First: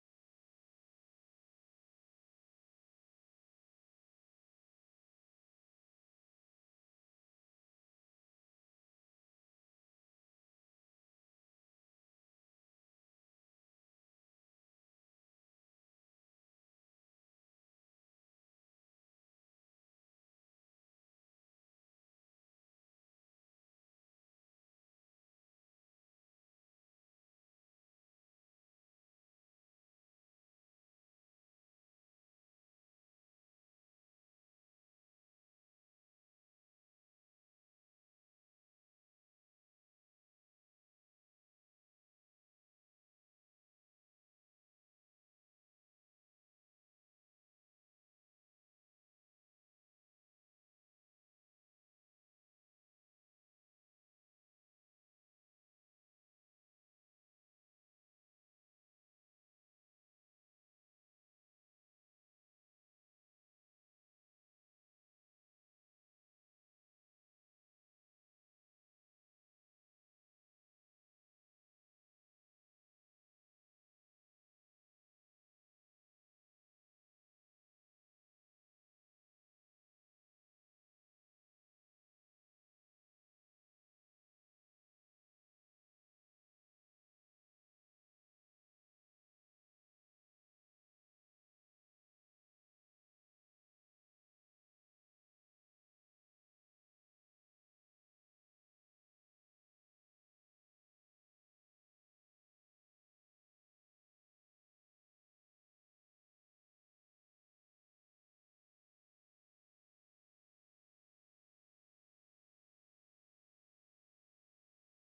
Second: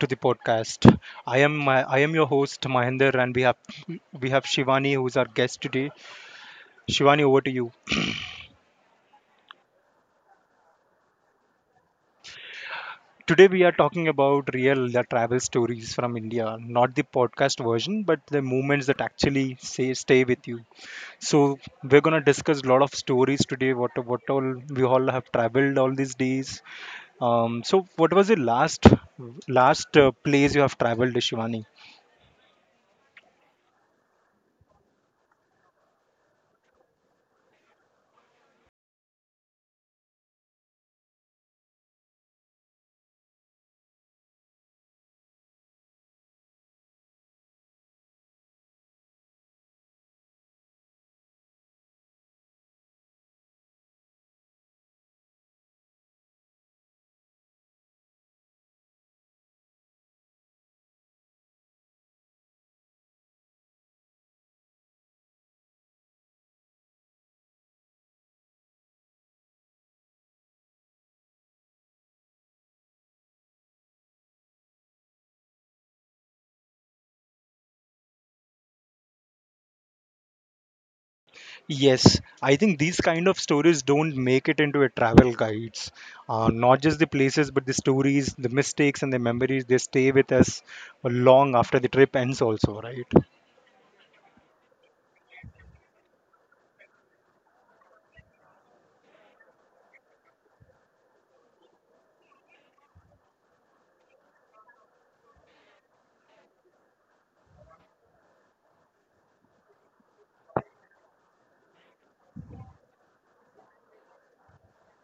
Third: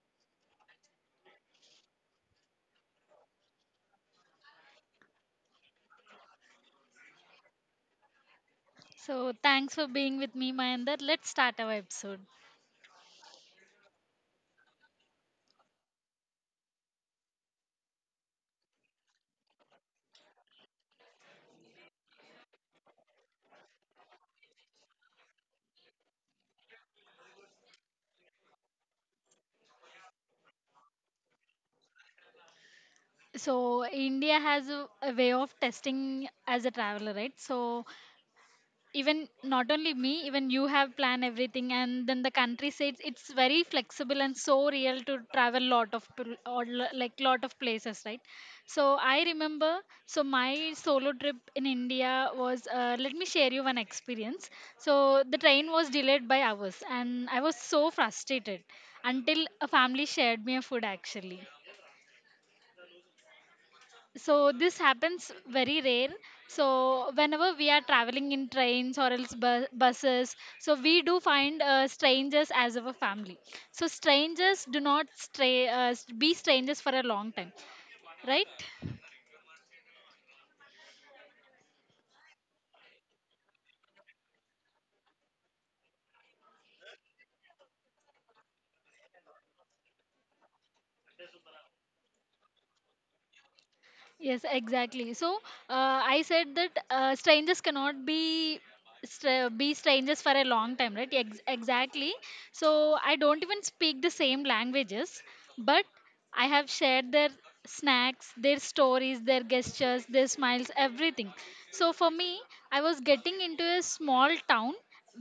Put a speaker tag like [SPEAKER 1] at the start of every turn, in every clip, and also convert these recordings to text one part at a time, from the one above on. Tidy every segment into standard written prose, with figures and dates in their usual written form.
[SPEAKER 1] to the podcast. I am your host Mahinder, and we have Shivani who's our guest today. Shivani, over to you.
[SPEAKER 2] So, thanks for being with me, Mayander. Let's start our episode.
[SPEAKER 1] Today we are talking about real the travel stories from India, not the podcast version, but the moments that actually say stay with you. So we're gonna discuss a lot of stories today. What all we all have traveled all these days. So what was the last place you have traveled, Shivani?
[SPEAKER 2] So, India has a way of testing as a traveler, right? So, even not only me, even you have planned everything, and then the country says it's very flexible. And so real to travel lot of like lot of places, right? So I remember, so my solo trip in India was, let me share you one experience. So the train was delayed by hours and I was so frustrated until a family shared me a food actually. So this happens very rare. So whenever we are traveling in trains or else buses, so we do find strangers as our family. So strangers do not stray, be strangers for a long time, right?
[SPEAKER 1] Yes, I think these kind of stories don't make it into a travel guides. Not just the places, but the stories, the mistakes, and the memories, they stay with us long after the trip ends, also, right?
[SPEAKER 2] Yes, exactly. So I said that strangers cannot be be strangers for a long time, right? Exactly. So I don't even speak the same languages, but I have shared their snacks, their stories, their gestures, their smiles, everything. So for me, I was getting into a small town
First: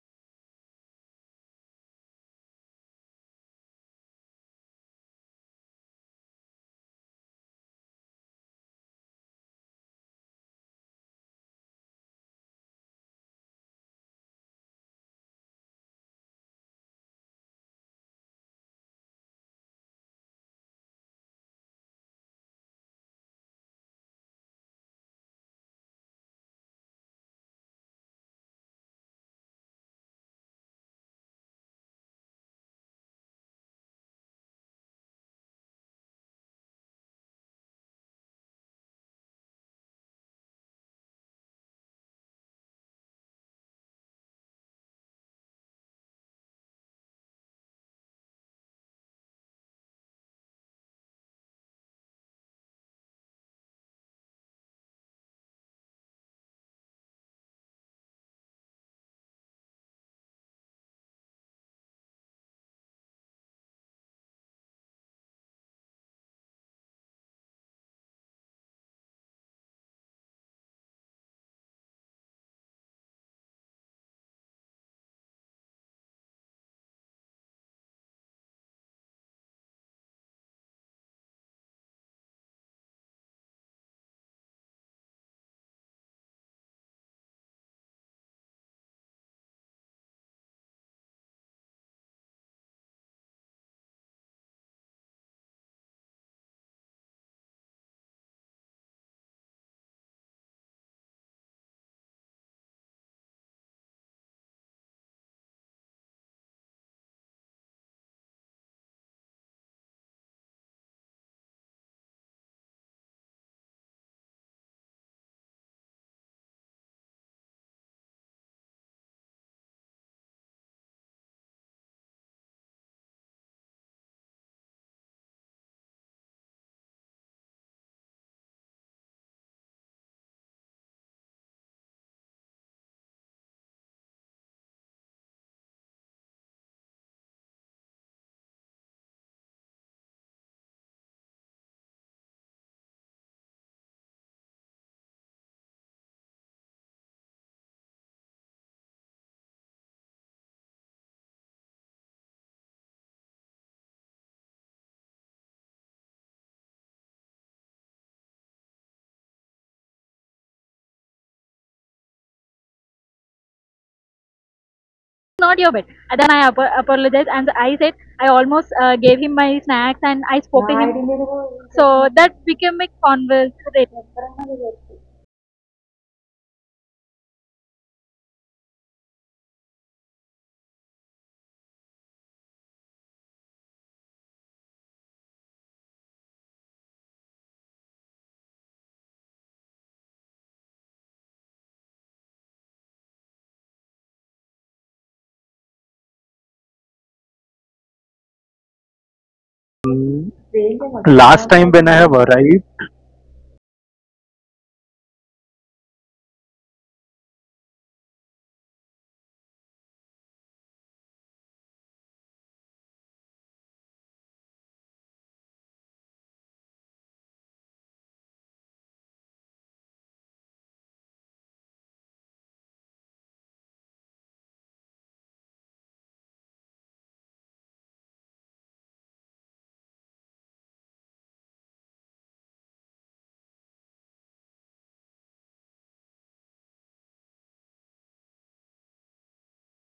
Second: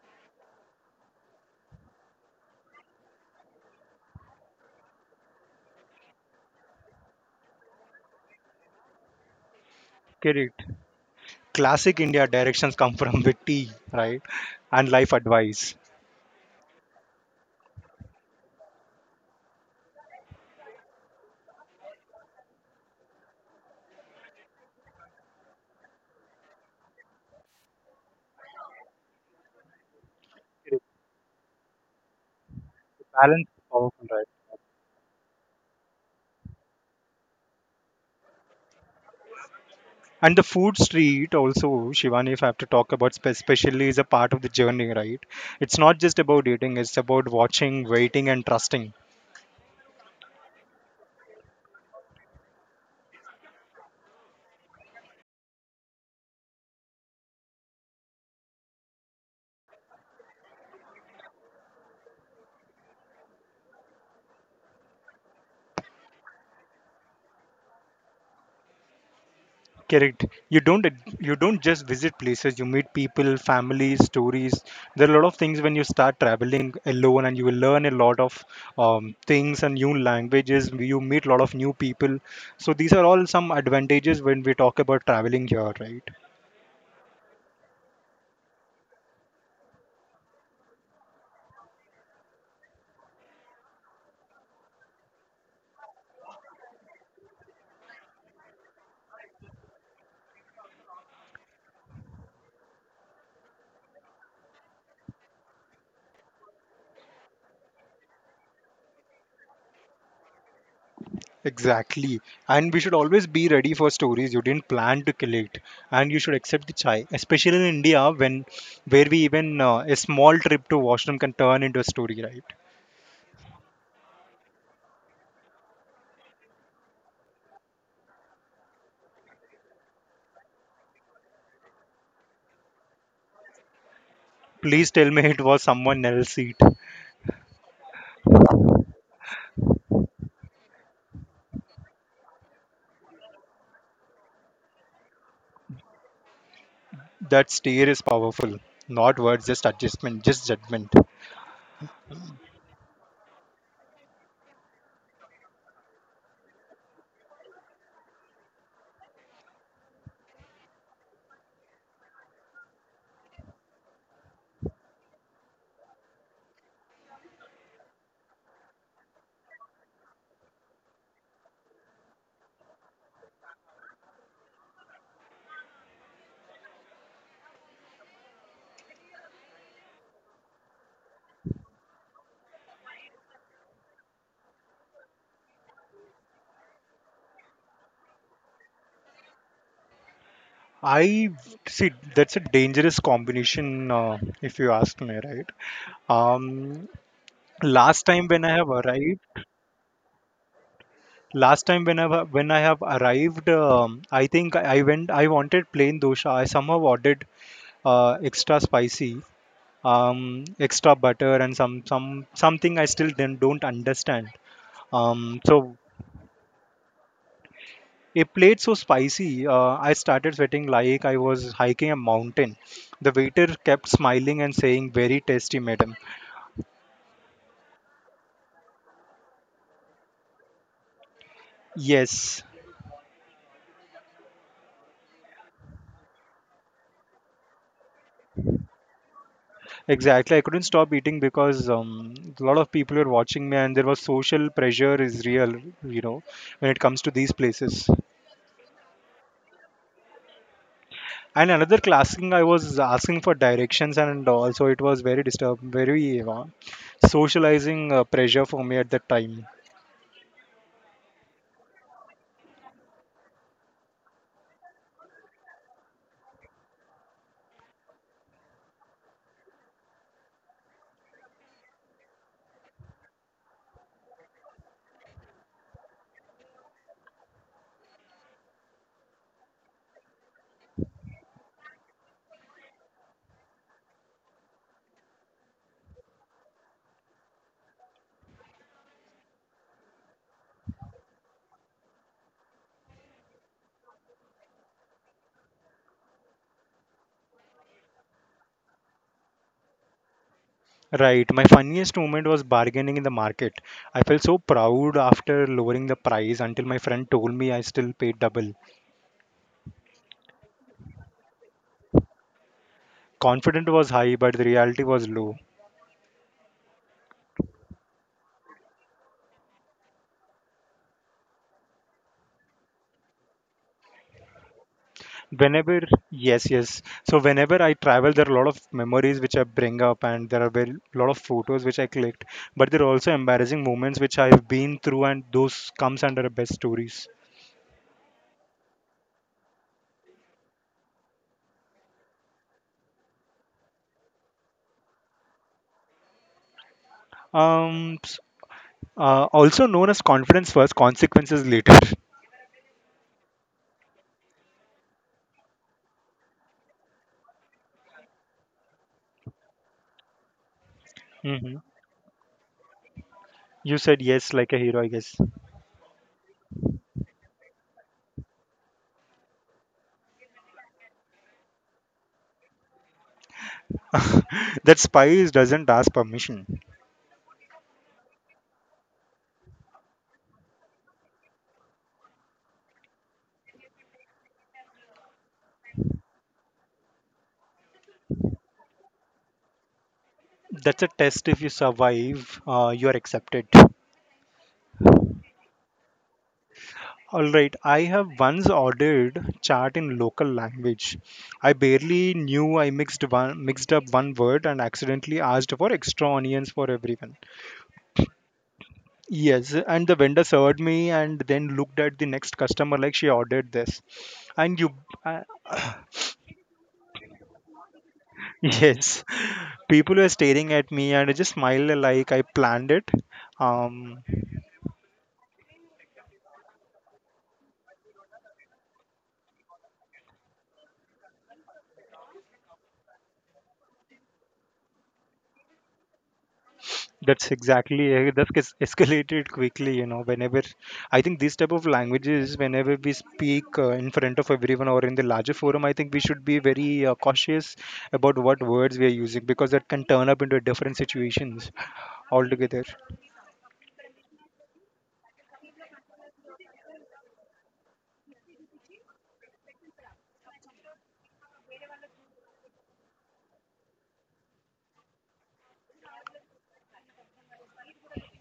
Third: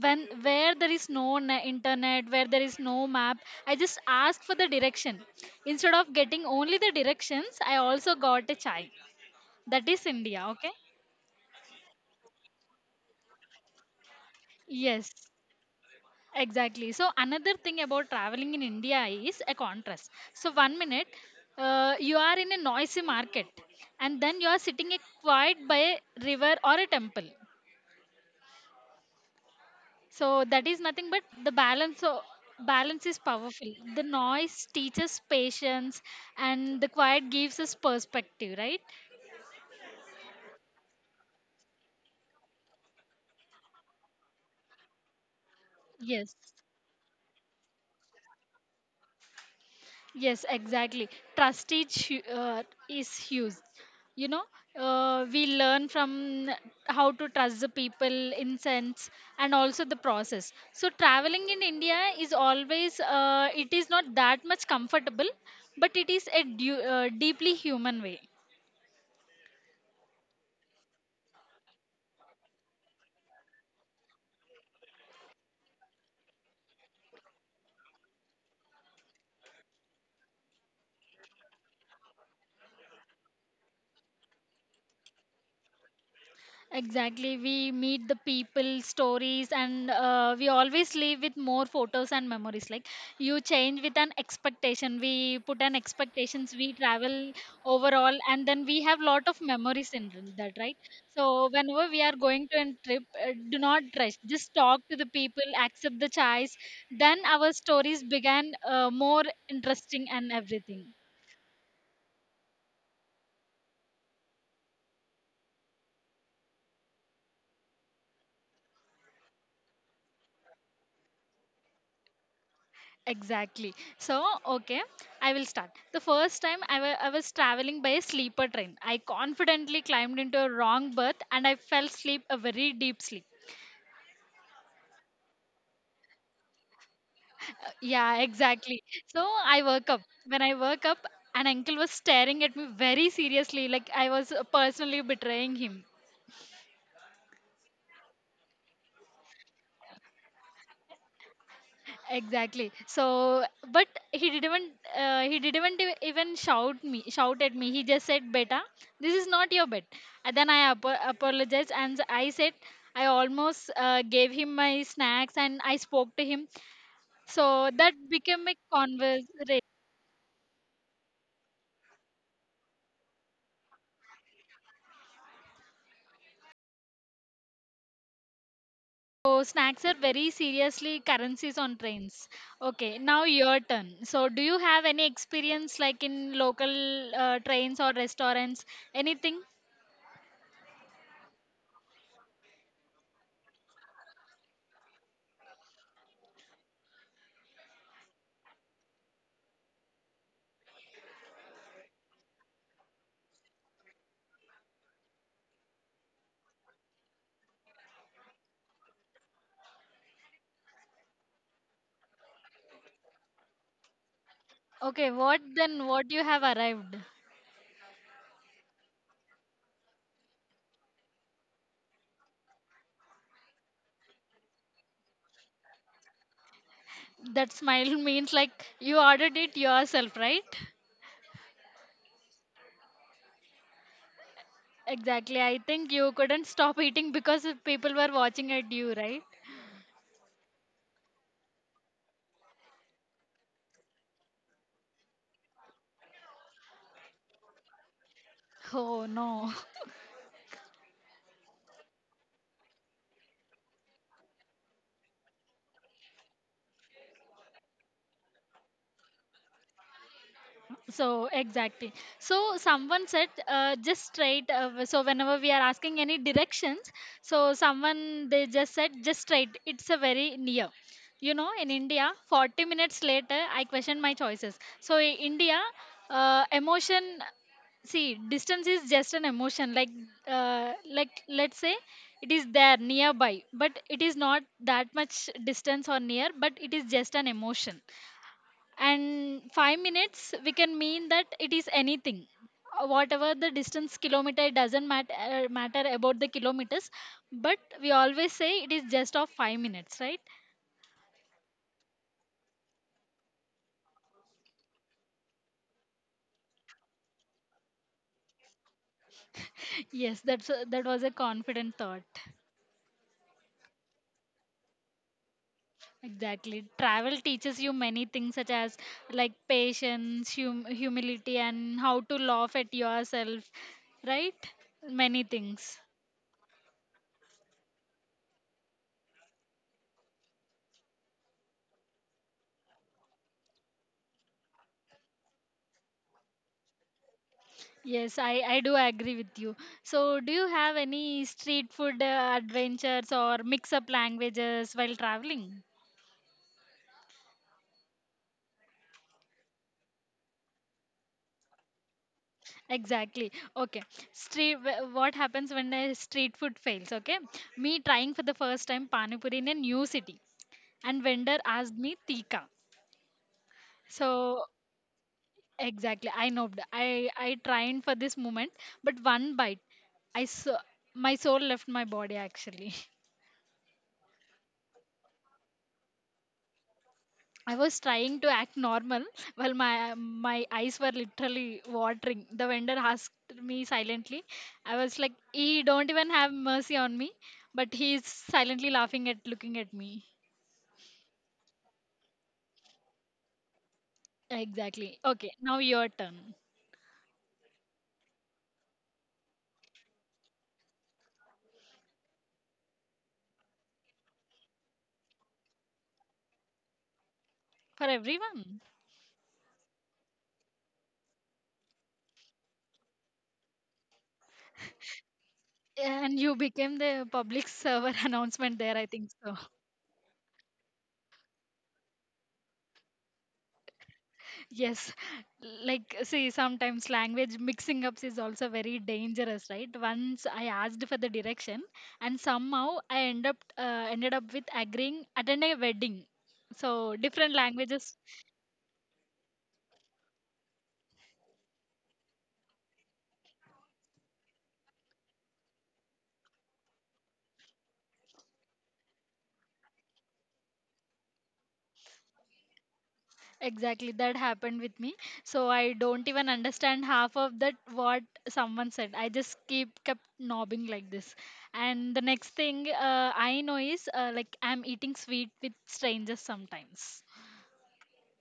[SPEAKER 2] when where there is no internet, where there is no map. I just asked for the direction. Instead of getting only the directions, I also got a chai. That is India.
[SPEAKER 1] Correct.
[SPEAKER 2] Okay,
[SPEAKER 1] Classic India directions come from the tea, right? And
[SPEAKER 2] yes.
[SPEAKER 1] life advice.
[SPEAKER 2] Exactly. So another thing about traveling in India is a contrast. So one minute you are in a noisy market, and then you are sitting a quiet by a river or a temple. So that is
[SPEAKER 1] Correct.
[SPEAKER 2] nothing but the balance. So balance is
[SPEAKER 1] Balance is
[SPEAKER 2] powerful. The
[SPEAKER 1] powerful, right?
[SPEAKER 2] noise teaches patience, and the quiet gives us perspective, right?
[SPEAKER 1] And the food street also, Shivani, if I have to talk about especially is a part of the journey, right? It's not just
[SPEAKER 2] Yes.
[SPEAKER 1] about eating, it's about watching, waiting, and trusting.
[SPEAKER 2] Yes, exactly. Trust is, is huge. You know, we learn from how to trust the people, in sense, and also the process. So traveling in India is always, it is not that much comfortable, but it is a deeply human way.
[SPEAKER 1] Correct. You don't just visit places. You meet people, families, stories. There are a lot of things when you start traveling alone, and you will learn a lot of things and new languages. You meet a lot of new people. So these are all some advantages when we talk about traveling here, right?
[SPEAKER 2] Exactly. We meet the people, stories, and we always leave with more photos and memories. Like, you change with an expectation. We put an expectations. We travel overall, and then we have lot of memories in that, right? So whenever we are going to a trip, do not rush. Just talk to the people, accept the choice. Then our stories began more interesting and everything.
[SPEAKER 1] Exactly. And we should always be ready for stories you didn't plan to collect. And you should accept the chai, especially in India, when where we even a small trip to washroom can turn into a story, right?
[SPEAKER 2] Exactly. So, okay, I will start. The first time I was traveling by a sleeper train, I confidently climbed into a wrong berth and I fell asleep a very deep sleep.
[SPEAKER 1] Please tell me it was someone else's seat.
[SPEAKER 2] Yeah, exactly. So, I woke up. When I woke up, an uncle was staring at me very seriously, like I was personally betraying him.
[SPEAKER 1] That stare is powerful. Not words, just adjustment, just judgment.
[SPEAKER 2] Exactly. So but he didn't, he didn't e- even shout me shout at me, he just said, "Beta, this is not your bed." And then I ap apologized and I said, I almost gave him my snacks
[SPEAKER 3] Not
[SPEAKER 2] and
[SPEAKER 3] your
[SPEAKER 2] I
[SPEAKER 3] bed.
[SPEAKER 2] spoke
[SPEAKER 3] And
[SPEAKER 2] to
[SPEAKER 3] then I
[SPEAKER 2] him.
[SPEAKER 3] apologized,
[SPEAKER 2] So
[SPEAKER 3] and I said
[SPEAKER 2] that
[SPEAKER 3] I
[SPEAKER 2] became a
[SPEAKER 3] almost gave him my
[SPEAKER 2] conversation.
[SPEAKER 3] snacks and I spoke to him. So that became a conversation.
[SPEAKER 2] So snacks are very seriously currencies on trains. Okay, now your turn. So do you have any experience like in local trains or restaurants, anything?
[SPEAKER 1] I see that's a dangerous combination, if you ask me, right? Um, last time when I have
[SPEAKER 3] Last
[SPEAKER 1] arrived,
[SPEAKER 3] time when I have arrived,
[SPEAKER 1] last time when I have arrived, I think I went. I wanted plain dosha. I somehow ordered extra spicy, um, extra butter, and some something I still then don't understand.
[SPEAKER 2] Okay,
[SPEAKER 1] Um,
[SPEAKER 2] what
[SPEAKER 1] so
[SPEAKER 2] then? What you have arrived?
[SPEAKER 1] It played so spicy. I started sweating like I was hiking a mountain. The waiter kept smiling and saying, "Very tasty, madam."
[SPEAKER 2] That smile means like you ordered it yourself, right?
[SPEAKER 1] Yes,
[SPEAKER 2] Exactly. I think you couldn't stop eating because if people were watching at you, right?
[SPEAKER 1] exactly. I couldn't stop eating because a lot of people were watching me, and there was social pressure is real, you know, when it comes to these places.
[SPEAKER 2] Oh no.
[SPEAKER 1] And another classing, I was asking for directions, and also it was very disturbing, very socializing pressure for me at that time.
[SPEAKER 2] So exactly. So someone said, just straight. So whenever we are asking any directions, so someone they just said just straight. It's a very near. You know, in India, 40 minutes later, I questioned my choices. So in India, emotion see, distance is just an emotion. Like like let's say it is there nearby, but it is not that much distance or near, but it is just an emotion. And 5 minutes we can mean that it is anything. Whatever the distance kilometer, it doesn't matter, matter about the kilometers, but we always say it is just of 5 minutes, right?
[SPEAKER 1] Right. My funniest moment was bargaining in the market. I felt so proud after lowering the price until my friend told me I still paid double.
[SPEAKER 2] Yes, that's that was a confident thought.
[SPEAKER 1] Confidence was high, but the reality was low.
[SPEAKER 2] Exactly. Travel teaches you many things, such as like patience, humility, and how to laugh at yourself, right? Many things.
[SPEAKER 1] Whenever, yes, yes. So whenever I travel, there are a lot of memories which I bring up, and there are a lot of photos which I clicked. But there are also embarrassing moments which I've been through, and those comes under the best stories.
[SPEAKER 2] Yes, I do agree with you. So, do you have any street food adventures or mix up languages while traveling?
[SPEAKER 1] Um, s- Also known as confidence first, consequences later.
[SPEAKER 2] Exactly. Okay. Street. What happens when a street food fails? Okay. Me trying for the first time pani puri in a new city, and vendor
[SPEAKER 1] hmm
[SPEAKER 2] asked me tika.
[SPEAKER 1] You said yes
[SPEAKER 2] So
[SPEAKER 1] like a hero, I guess.
[SPEAKER 2] exactly. I know. I trained for this moment, but one bite, I saw my soul left my body. Actually,
[SPEAKER 1] That spice doesn't ask permission.
[SPEAKER 2] I was trying to act normal while my eyes were literally watering. The vendor asked me silently. I was like, "He don't even have mercy on me," but he's silently laughing at looking at me.
[SPEAKER 1] That's a test. If you survive, you are accepted.
[SPEAKER 2] Exactly. Okay, now your turn
[SPEAKER 1] All right, I have once ordered chat in local language. I barely knew I mixed one mixed up one word and accidentally asked for extra onions for everyone.
[SPEAKER 2] for everyone.
[SPEAKER 1] Yes, and the vendor served me and then looked at the next customer like she ordered this. And you, uh,
[SPEAKER 2] And you became the public server announcement there. I
[SPEAKER 1] yes,
[SPEAKER 2] think so.
[SPEAKER 1] people were staring at me and I just smiled like I planned it. Um,
[SPEAKER 2] Yes, like see, sometimes language mixing ups is also very dangerous, right? Once I asked for the direction, and somehow I ended up with agreeing attend a wedding. So
[SPEAKER 1] That's
[SPEAKER 2] different
[SPEAKER 1] exactly
[SPEAKER 2] languages,
[SPEAKER 1] that gets escalated quickly, you know. Whenever I think these type of languages, whenever we speak in front of everyone or in the larger forum, I think we should be very cautious about what words we are using because that can turn up into different situations altogether.
[SPEAKER 2] exactly that happened with me. So I don't even understand half of that what someone said. I just keep kept nobbing like this, and the next thing I know is like I'm eating sweet with strangers sometimes.